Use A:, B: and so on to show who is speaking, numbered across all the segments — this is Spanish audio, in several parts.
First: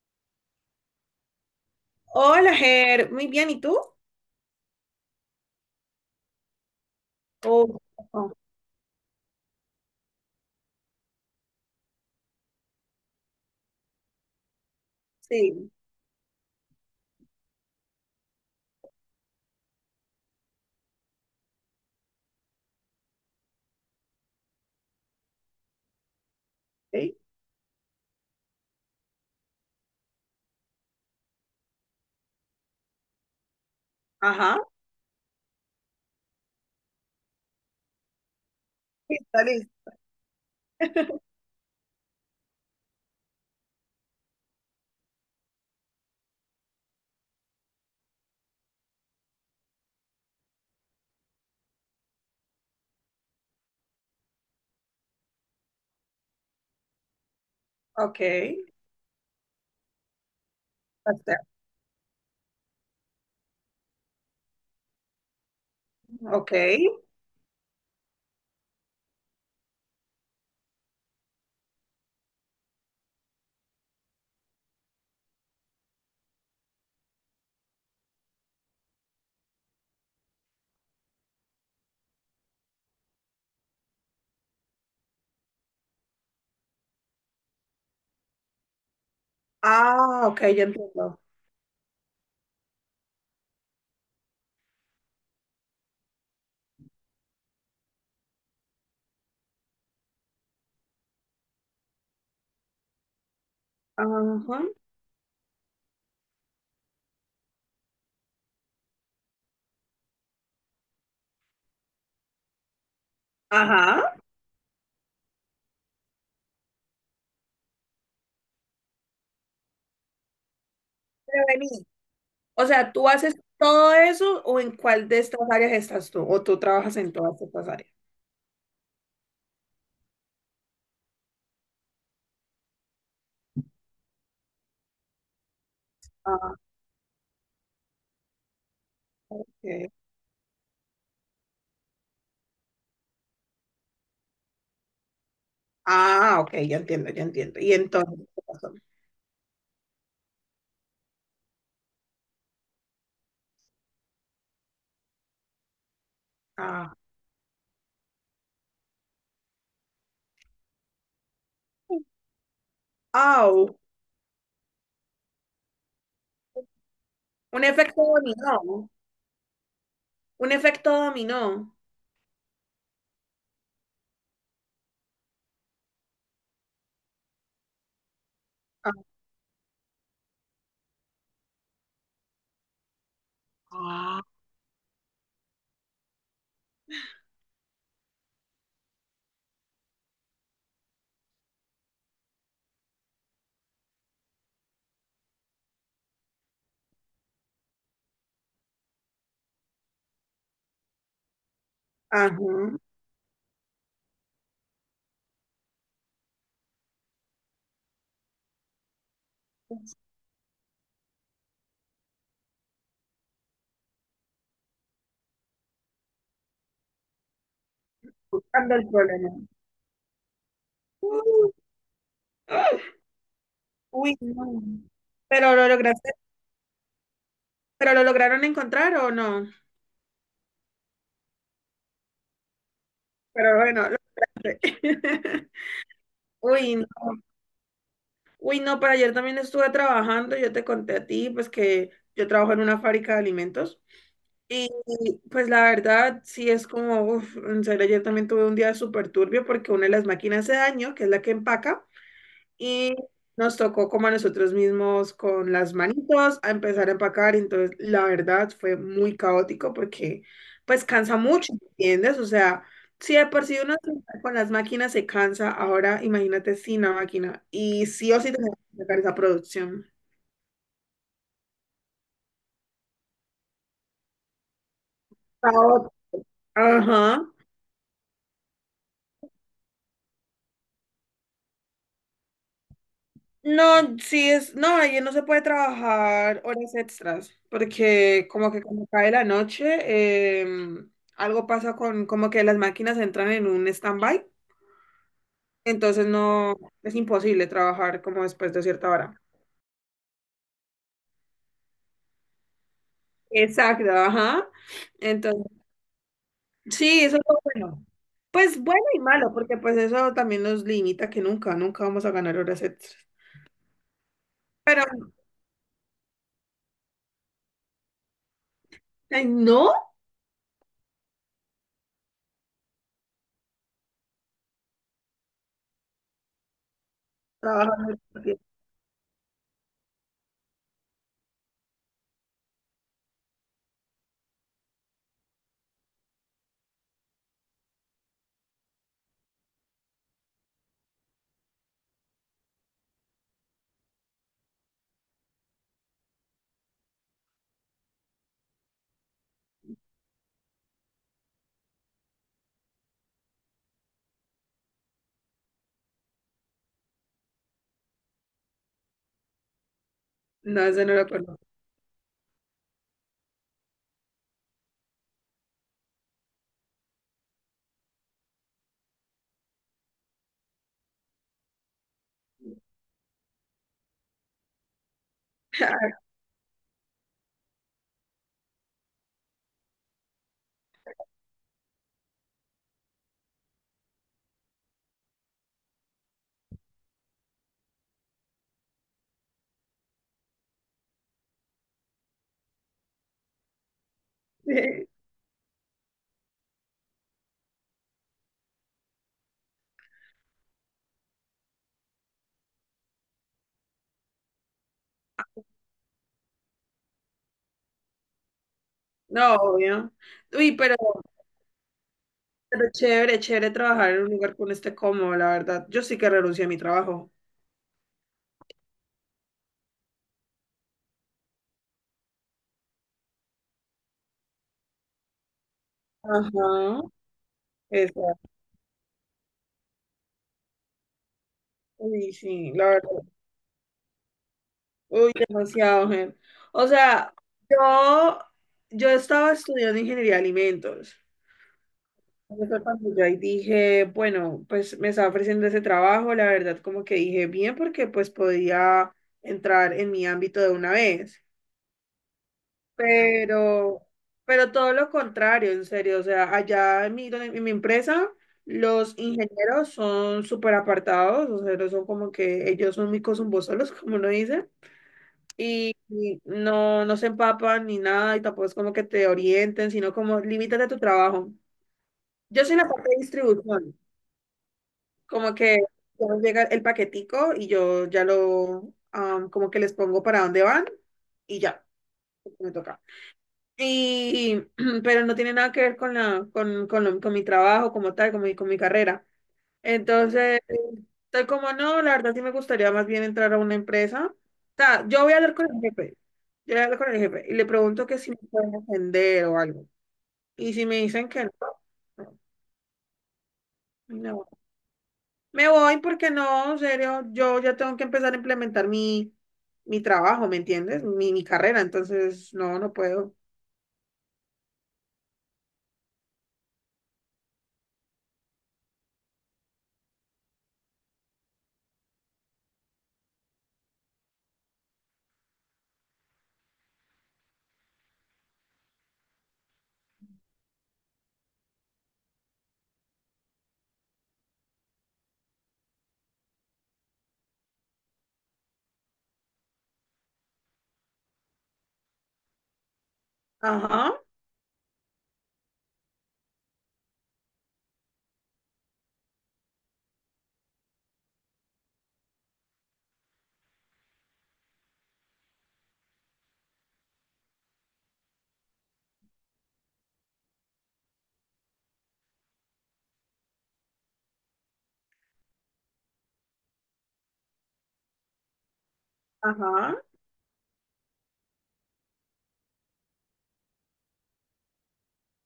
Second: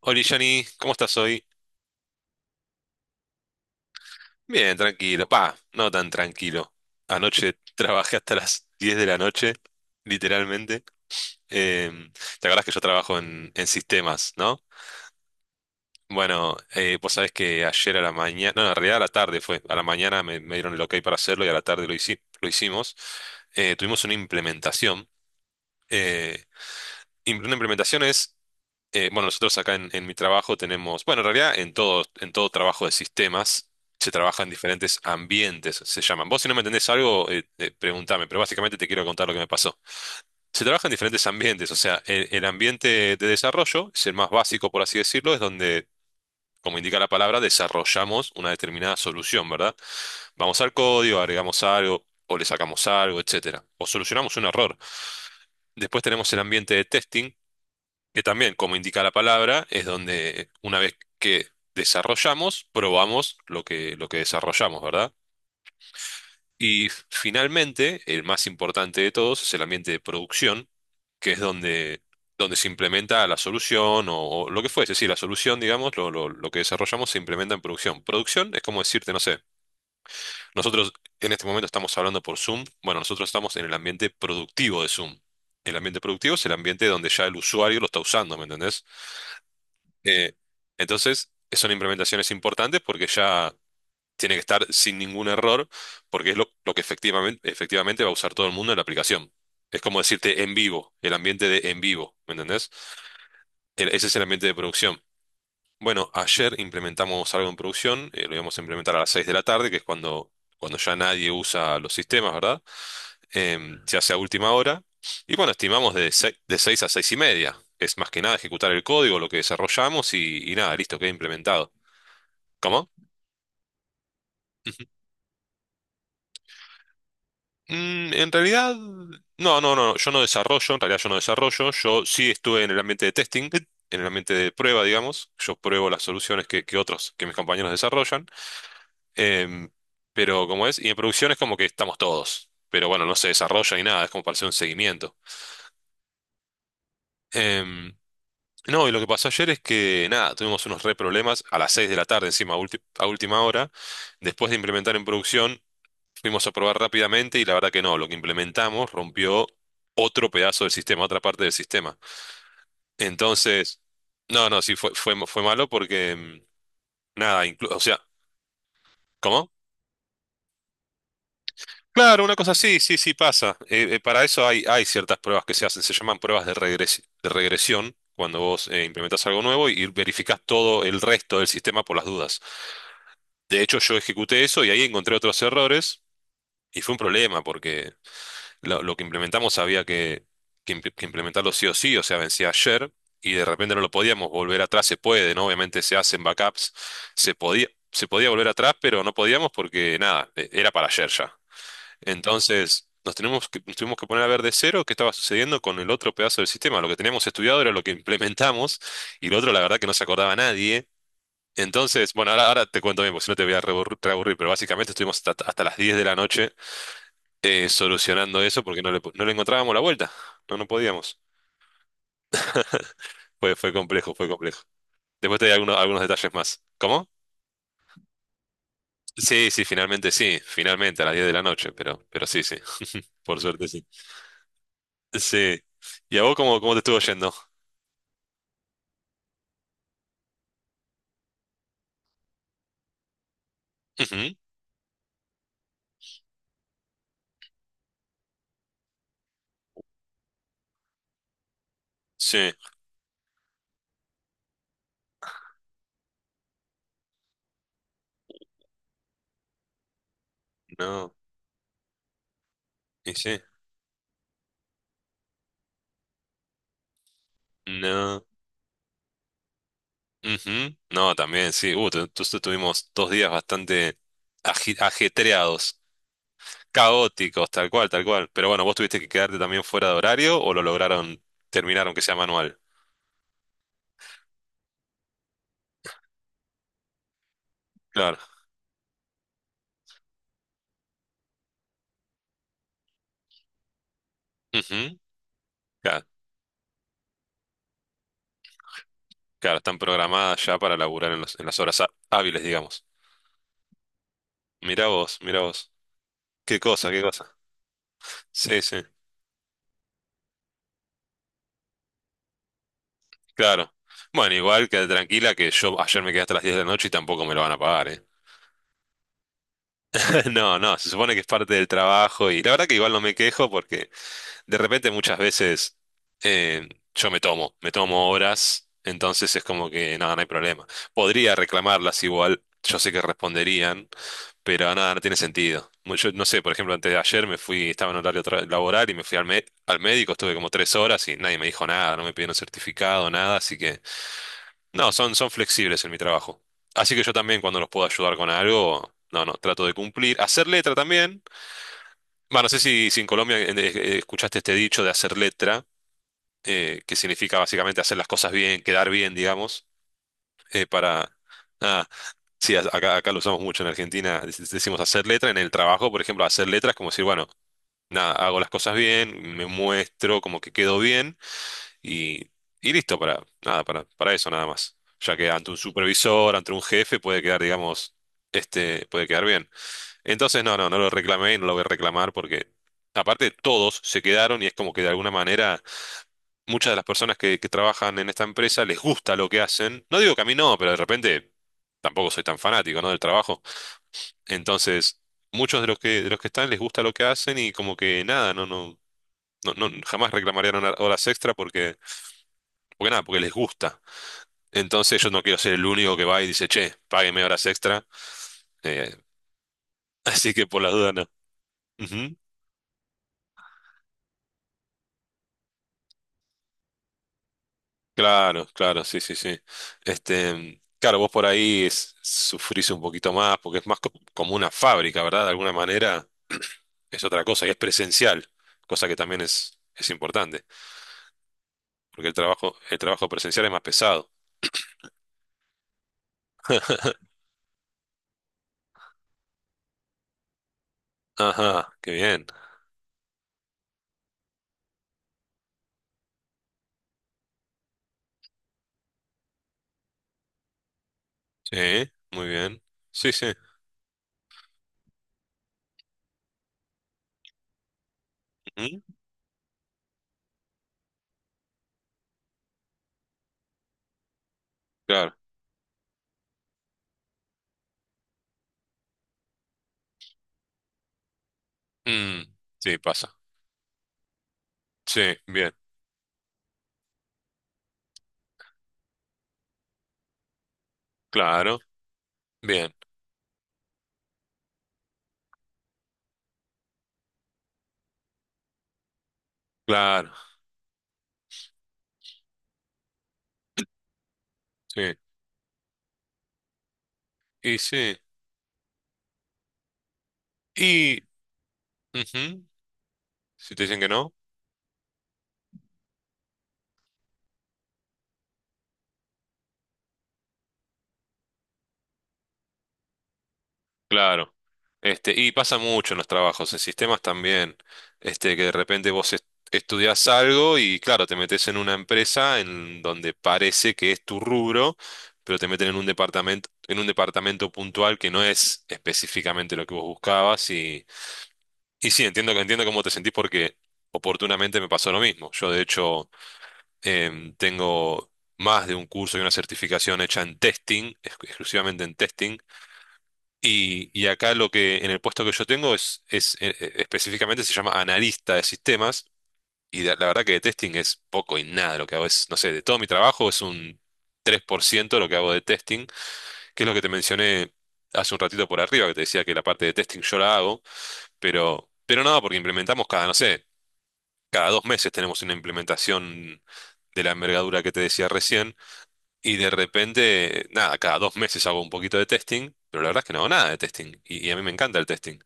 A: Hola Johnny, ¿cómo estás hoy?
B: Hola, Ger. Muy bien, ¿y tú?
A: Bien, tranquilo. Pa, no tan tranquilo. Anoche
B: Oh,
A: trabajé hasta
B: oh,
A: las 10 de la noche, literalmente. Em, ¿Te acordás que yo trabajo en sistemas, no?
B: sí,
A: Bueno, vos sabés que ayer a la mañana, no, en realidad a la tarde fue. A la mañana me dieron el ok para hacerlo y a la tarde lo hicimos. Tuvimos una implementación. Eh,
B: sí.
A: una implementación es bueno, nosotros acá en mi trabajo tenemos, bueno, en realidad en en todo trabajo de sistemas se trabaja en
B: Ajá.
A: diferentes ambientes, se llaman. Vos si no me entendés algo, preguntame, pero básicamente te quiero
B: Sí,
A: contar lo que
B: está
A: me pasó.
B: listo.
A: Se trabaja en diferentes ambientes, o sea, el ambiente de desarrollo es el más básico, por así decirlo, es donde, como indica la palabra, desarrollamos una determinada solución, ¿verdad? Vamos al código, agregamos algo, o le sacamos algo, etcétera, o solucionamos un error. Después tenemos el ambiente de testing
B: Ok.
A: que también, como indica la palabra, es donde una vez
B: Pastel.
A: que desarrollamos, probamos lo que desarrollamos, ¿verdad?
B: Ok.
A: Y finalmente, el más importante de todos es el ambiente de producción, que es donde se implementa la solución o lo que fuese, sí, la solución, digamos, lo que desarrollamos se implementa en producción. Producción es como decirte, no sé, nosotros en este momento estamos hablando por Zoom, bueno, nosotros estamos en el ambiente productivo de Zoom. El ambiente productivo es el ambiente donde ya el usuario lo está usando, ¿me entendés?
B: Ah,
A: Eh,
B: ok, ya entiendo.
A: entonces, son implementaciones importantes porque ya tiene que estar sin ningún error, porque es lo que efectivamente va a usar todo el mundo en la aplicación. Es como decirte en vivo, el ambiente de en vivo, ¿me entendés? Ese es el ambiente de
B: Ajá.
A: producción. Bueno, ayer implementamos algo en producción, lo íbamos a implementar a las 6 de la tarde, que es cuando ya nadie usa los sistemas, ¿verdad? Se hace
B: Ajá.
A: a última hora. Y bueno, estimamos de de 6 a 6 y media. Es más que nada ejecutar el código, lo que desarrollamos y nada, listo, queda
B: Pero
A: implementado.
B: vení. O
A: ¿Cómo?
B: sea, ¿tú haces todo eso o en
A: Ujú.
B: cuál de estas áreas estás tú? ¿O tú trabajas en todas estas áreas?
A: En realidad, no, yo no desarrollo, en realidad yo no desarrollo, yo sí estuve en el ambiente de testing, en el ambiente de prueba, digamos, yo pruebo las soluciones
B: Ah,
A: que otros, que mis compañeros desarrollan. Em,
B: ok.
A: pero como es, y en producción es como que estamos todos, pero bueno, no se desarrolla ni nada, es como para hacer un seguimiento.
B: Ah, ok, ya entiendo, ya entiendo. Y
A: Em,
B: entonces, ¿qué pasó?
A: no, y lo que pasó ayer es que nada, tuvimos unos re problemas a las 6 de la tarde, encima, a última hora. Después de implementar en producción, fuimos a probar
B: Ah.
A: rápidamente y la verdad que no, lo que implementamos rompió otro pedazo del sistema, otra parte del sistema.
B: Au.
A: Entonces, no, no, sí, fue malo porque nada,
B: Un
A: o sea,
B: efecto dominó.
A: ¿cómo?
B: Un efecto dominó.
A: Claro, una cosa así, sí, sí pasa. Para eso hay ciertas pruebas que se hacen, se llaman pruebas de de regresión, cuando vos implementás algo nuevo y verificás todo el resto del sistema por las dudas. De hecho, yo
B: Ah.
A: ejecuté eso y ahí encontré otros errores y fue un problema porque lo que implementamos había que implementarlo sí o sí, o sea, vencía ayer y de repente no lo podíamos volver atrás, se puede, ¿no? Obviamente se hacen backups, se podía volver atrás, pero no podíamos porque nada, era para ayer ya.
B: Ajá.
A: Entonces, nos tuvimos que poner a ver de cero qué estaba sucediendo con el otro pedazo del sistema. Lo que teníamos estudiado era lo que implementamos y lo otro, la verdad, que no se acordaba nadie. Entonces, bueno, ahora te cuento bien, porque si no te voy a reaburrir, pero básicamente estuvimos hasta las 10 de la noche solucionando eso
B: Buscando
A: porque
B: el
A: no no
B: problema.
A: le encontrábamos la vuelta. No, no podíamos.
B: Uh,
A: Fue complejo,
B: uy,
A: fue
B: no.
A: complejo. Después te doy
B: Pero lo
A: algunos
B: lograste,
A: detalles más. ¿Cómo?
B: ¿pero lo lograron encontrar o no?
A: Sí, sí, finalmente a las 10 de la noche, pero sí, sí, por
B: Pero
A: suerte sí.
B: bueno, lo lograste.
A: Sí. ¿Y a vos cómo
B: Uy,
A: te estuvo
B: no.
A: yendo?
B: Uy, no, pero ayer también estuve trabajando, yo te conté a ti, pues que yo trabajo en una fábrica de alimentos. Y pues la verdad, sí es como, uf, en serio, ayer también tuve un día súper turbio porque una de las máquinas se dañó, que es la que empaca.
A: Sí,
B: Y nos tocó como a nosotros mismos con las manitos a empezar a empacar. Entonces, la verdad fue muy caótico porque pues
A: no,
B: cansa mucho, ¿entiendes? O sea,
A: y
B: si de
A: sí,
B: por sí uno con las máquinas se cansa, ahora imagínate sin la máquina. Y sí o
A: no,
B: sí tenemos que sacar esa producción.
A: ujú. No, también, sí, tuvimos 2 días bastante ajetreados,
B: Caótico. Ajá.
A: caóticos, tal cual, tal cual. Pero bueno, vos tuviste que quedarte también fuera de horario o lo lograron terminar aunque sea manual.
B: No, sí es, no, ayer no se puede trabajar horas extras,
A: Claro,
B: porque como que cuando cae la noche, algo pasa con, como que las máquinas entran en un stand-by,
A: ujú, claro,
B: entonces no, es imposible trabajar como después de cierta hora.
A: claro, están programadas ya para laburar en las horas hábiles, digamos.
B: Exacto, ajá.
A: Mirá vos, mirá
B: Entonces,
A: vos. Qué cosa, qué
B: sí, eso es
A: cosa.
B: lo bueno.
A: Sí,
B: Pues
A: sí,
B: bueno y malo, porque pues eso también nos limita que nunca, nunca vamos a ganar horas extras.
A: claro. Bueno, igual
B: Pero,
A: quédate tranquila que yo ayer me quedé hasta las 10 de la noche y tampoco me lo van a pagar, ¿eh?
B: ay, no,
A: No, no, se supone que es parte del trabajo y la verdad que igual no me quejo porque de repente muchas veces eh, yo me
B: trabajar mucho
A: tomo
B: tiempo.
A: horas, entonces es como que nada, no hay problema. Podría reclamarlas igual, yo sé que responderían, pero nada, no tiene sentido. Yo no sé, por ejemplo, antes de ayer me fui, estaba en horario laboral y me fui al médico, estuve como 3 horas y nadie me dijo nada, no me pidieron certificado, nada, así que no, son flexibles en mi trabajo. Así que yo también cuando los puedo ayudar con algo, no, no, trato de cumplir. Hacer letra también. Bueno, no sé si en Colombia escuchaste este dicho de hacer letra, que significa básicamente hacer las cosas bien, quedar bien, digamos,
B: No, eso no lo
A: para...
B: conozco.
A: Ah, sí, acá, acá lo usamos mucho en Argentina, decimos hacer letra. En el trabajo, por ejemplo, hacer letra es como decir, bueno, nada, hago las cosas bien, me muestro como que quedo bien. Y, y listo, nada, para eso nada más. Ya que ante un supervisor, ante un jefe, puede quedar, digamos, este, puede quedar bien. Entonces, no lo reclamé y no lo voy a reclamar porque, aparte, todos se quedaron y es como que de alguna manera muchas de las personas que trabajan en esta empresa les gusta lo que hacen. No digo que a mí no, pero de repente tampoco soy tan fanático, ¿no? del trabajo. Entonces, muchos de de los que están les gusta lo que hacen y como que nada, no jamás reclamarían horas extra porque, porque nada, porque les gusta. Entonces yo no quiero ser el único que va y dice, che, págueme horas extra. Eh,
B: No, obvio.
A: así que
B: Uy,
A: por las dudas no. Ujú.
B: pero chévere, chévere trabajar en un lugar con este cómodo, la verdad. Yo sí que renuncié a mi trabajo.
A: Claro, claro, sí, sí, sí. Este, claro, vos por ahí sufrís un poquito más porque es más como una fábrica, ¿verdad? De alguna manera
B: Ajá.
A: es otra cosa y es
B: Exacto.
A: presencial, cosa que también es importante, porque
B: Uy, sí, la
A: el
B: verdad.
A: trabajo presencial es más pesado.
B: Uy, demasiado, gente. O sea, yo, yo estaba estudiando ingeniería de alimentos.
A: Ajá, qué bien.
B: Entonces cuando yo ahí dije, bueno, pues me estaba ofreciendo ese trabajo, la verdad, como que dije bien, porque pues podía entrar en mi ámbito de una vez.
A: Sí, muy bien. Sí, sí.
B: Pero, pero todo lo contrario, en serio. O sea, allá en mi, en mi empresa,
A: Ujú,
B: los ingenieros son súper apartados, o sea, no son como que ellos son micos zumbosolos, como uno dice,
A: claro.
B: y no, no se empapan ni nada, y tampoco es como que te orienten, sino como limítate a tu trabajo.
A: Mm,
B: Yo soy la
A: sí,
B: parte de
A: pasa.
B: distribución,
A: Sí,
B: como
A: bien.
B: que ya llega el paquetico y yo ya lo, am, como que les pongo para dónde van y
A: Claro.
B: ya, me
A: Bien.
B: toca. Y, pero no tiene nada que ver con la, con, con mi trabajo como tal, con mi carrera.
A: Claro,
B: Entonces, estoy como, no, la verdad sí me gustaría más bien entrar a una empresa. O sea,
A: sí.
B: yo voy a hablar con el jefe. Yo voy a hablar con el jefe y le
A: Y
B: pregunto
A: sí.
B: que si me pueden atender o algo. Y si me
A: Y
B: dicen que no, no,
A: ujú, si te dicen que
B: me
A: no,
B: me voy porque no, en serio, yo ya tengo que empezar a implementar mi, mi trabajo, ¿me entiendes? Mi carrera, entonces no, no puedo.
A: claro. Este, y pasa mucho en los trabajos, en sistemas también. Este, que de repente estudiás algo y claro, te metes en una empresa en donde parece que es tu rubro, pero te meten en un departamento puntual que no es específicamente lo que vos buscabas. Y sí, entiendo, entiendo cómo te sentís porque oportunamente me pasó lo mismo. Yo, de hecho. Tengo más de un curso y una certificación hecha en testing, exclusivamente en testing.
B: Ajá,
A: Y acá lo que en el puesto que yo tengo es específicamente se llama analista de sistemas. Y la verdad que de testing es poco y nada. Lo que hago es, no sé, de todo mi trabajo es un 3% lo que hago de testing, que es lo que te mencioné hace un ratito por arriba, que te decía que la parte de testing yo la hago, pero no, porque implementamos cada, no sé, cada 2 meses tenemos una implementación de la envergadura que te decía recién. Y de
B: ajá.
A: repente, nada, cada 2 meses hago un poquito de testing, pero la verdad es que no hago nada de testing. Y a mí me encanta el testing.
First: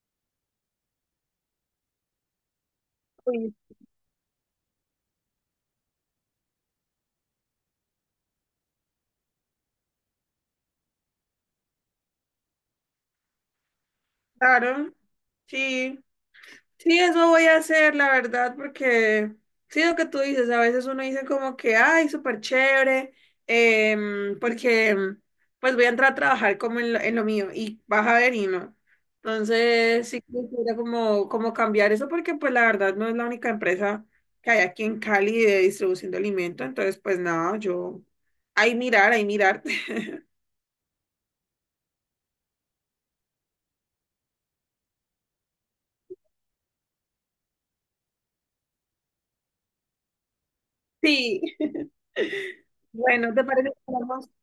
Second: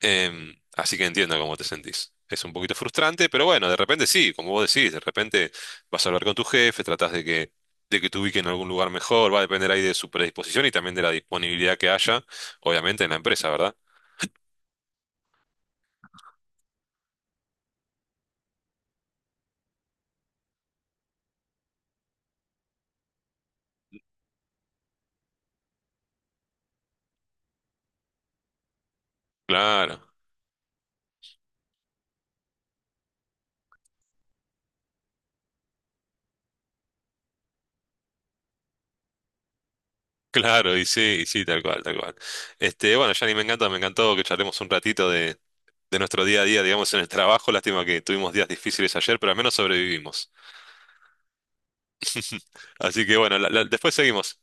A: Así que entiendo cómo te sentís. Es un poquito frustrante, pero bueno, de repente sí, como vos decís, de repente vas a hablar con tu jefe, de que te ubique en algún lugar mejor, va a depender ahí de su predisposición y también de la disponibilidad que haya, obviamente, en la empresa, ¿verdad?
B: Claro, sí, sí, eso voy a hacer, la verdad, porque sí, lo que tú dices, a veces uno dice como que, ay, súper chévere, porque pues voy a entrar a trabajar como en lo mío y vas a ver y no.
A: Claro,
B: Entonces, sí, quisiera como, como cambiar eso porque pues la verdad no es la única empresa que hay aquí en Cali de distribución de alimentos, entonces pues nada, yo, ahí mirar, ahí mirar.
A: claro, y sí, tal cual, tal cual. Este, bueno, Yanni, me encanta, me encantó que charlemos un ratito de nuestro día a día, digamos, en el trabajo. Lástima que tuvimos días difíciles ayer, pero al menos sobrevivimos.
B: Sí.
A: Así que
B: Bueno,
A: bueno,
B: ¿te parece
A: después
B: que hablamos?
A: seguimos.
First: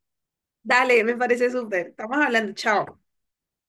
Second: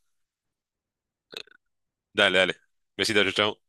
B: Dale, me parece súper. Estamos
A: Dale,
B: hablando,
A: dale.
B: chao.
A: Besitos, chau, chau.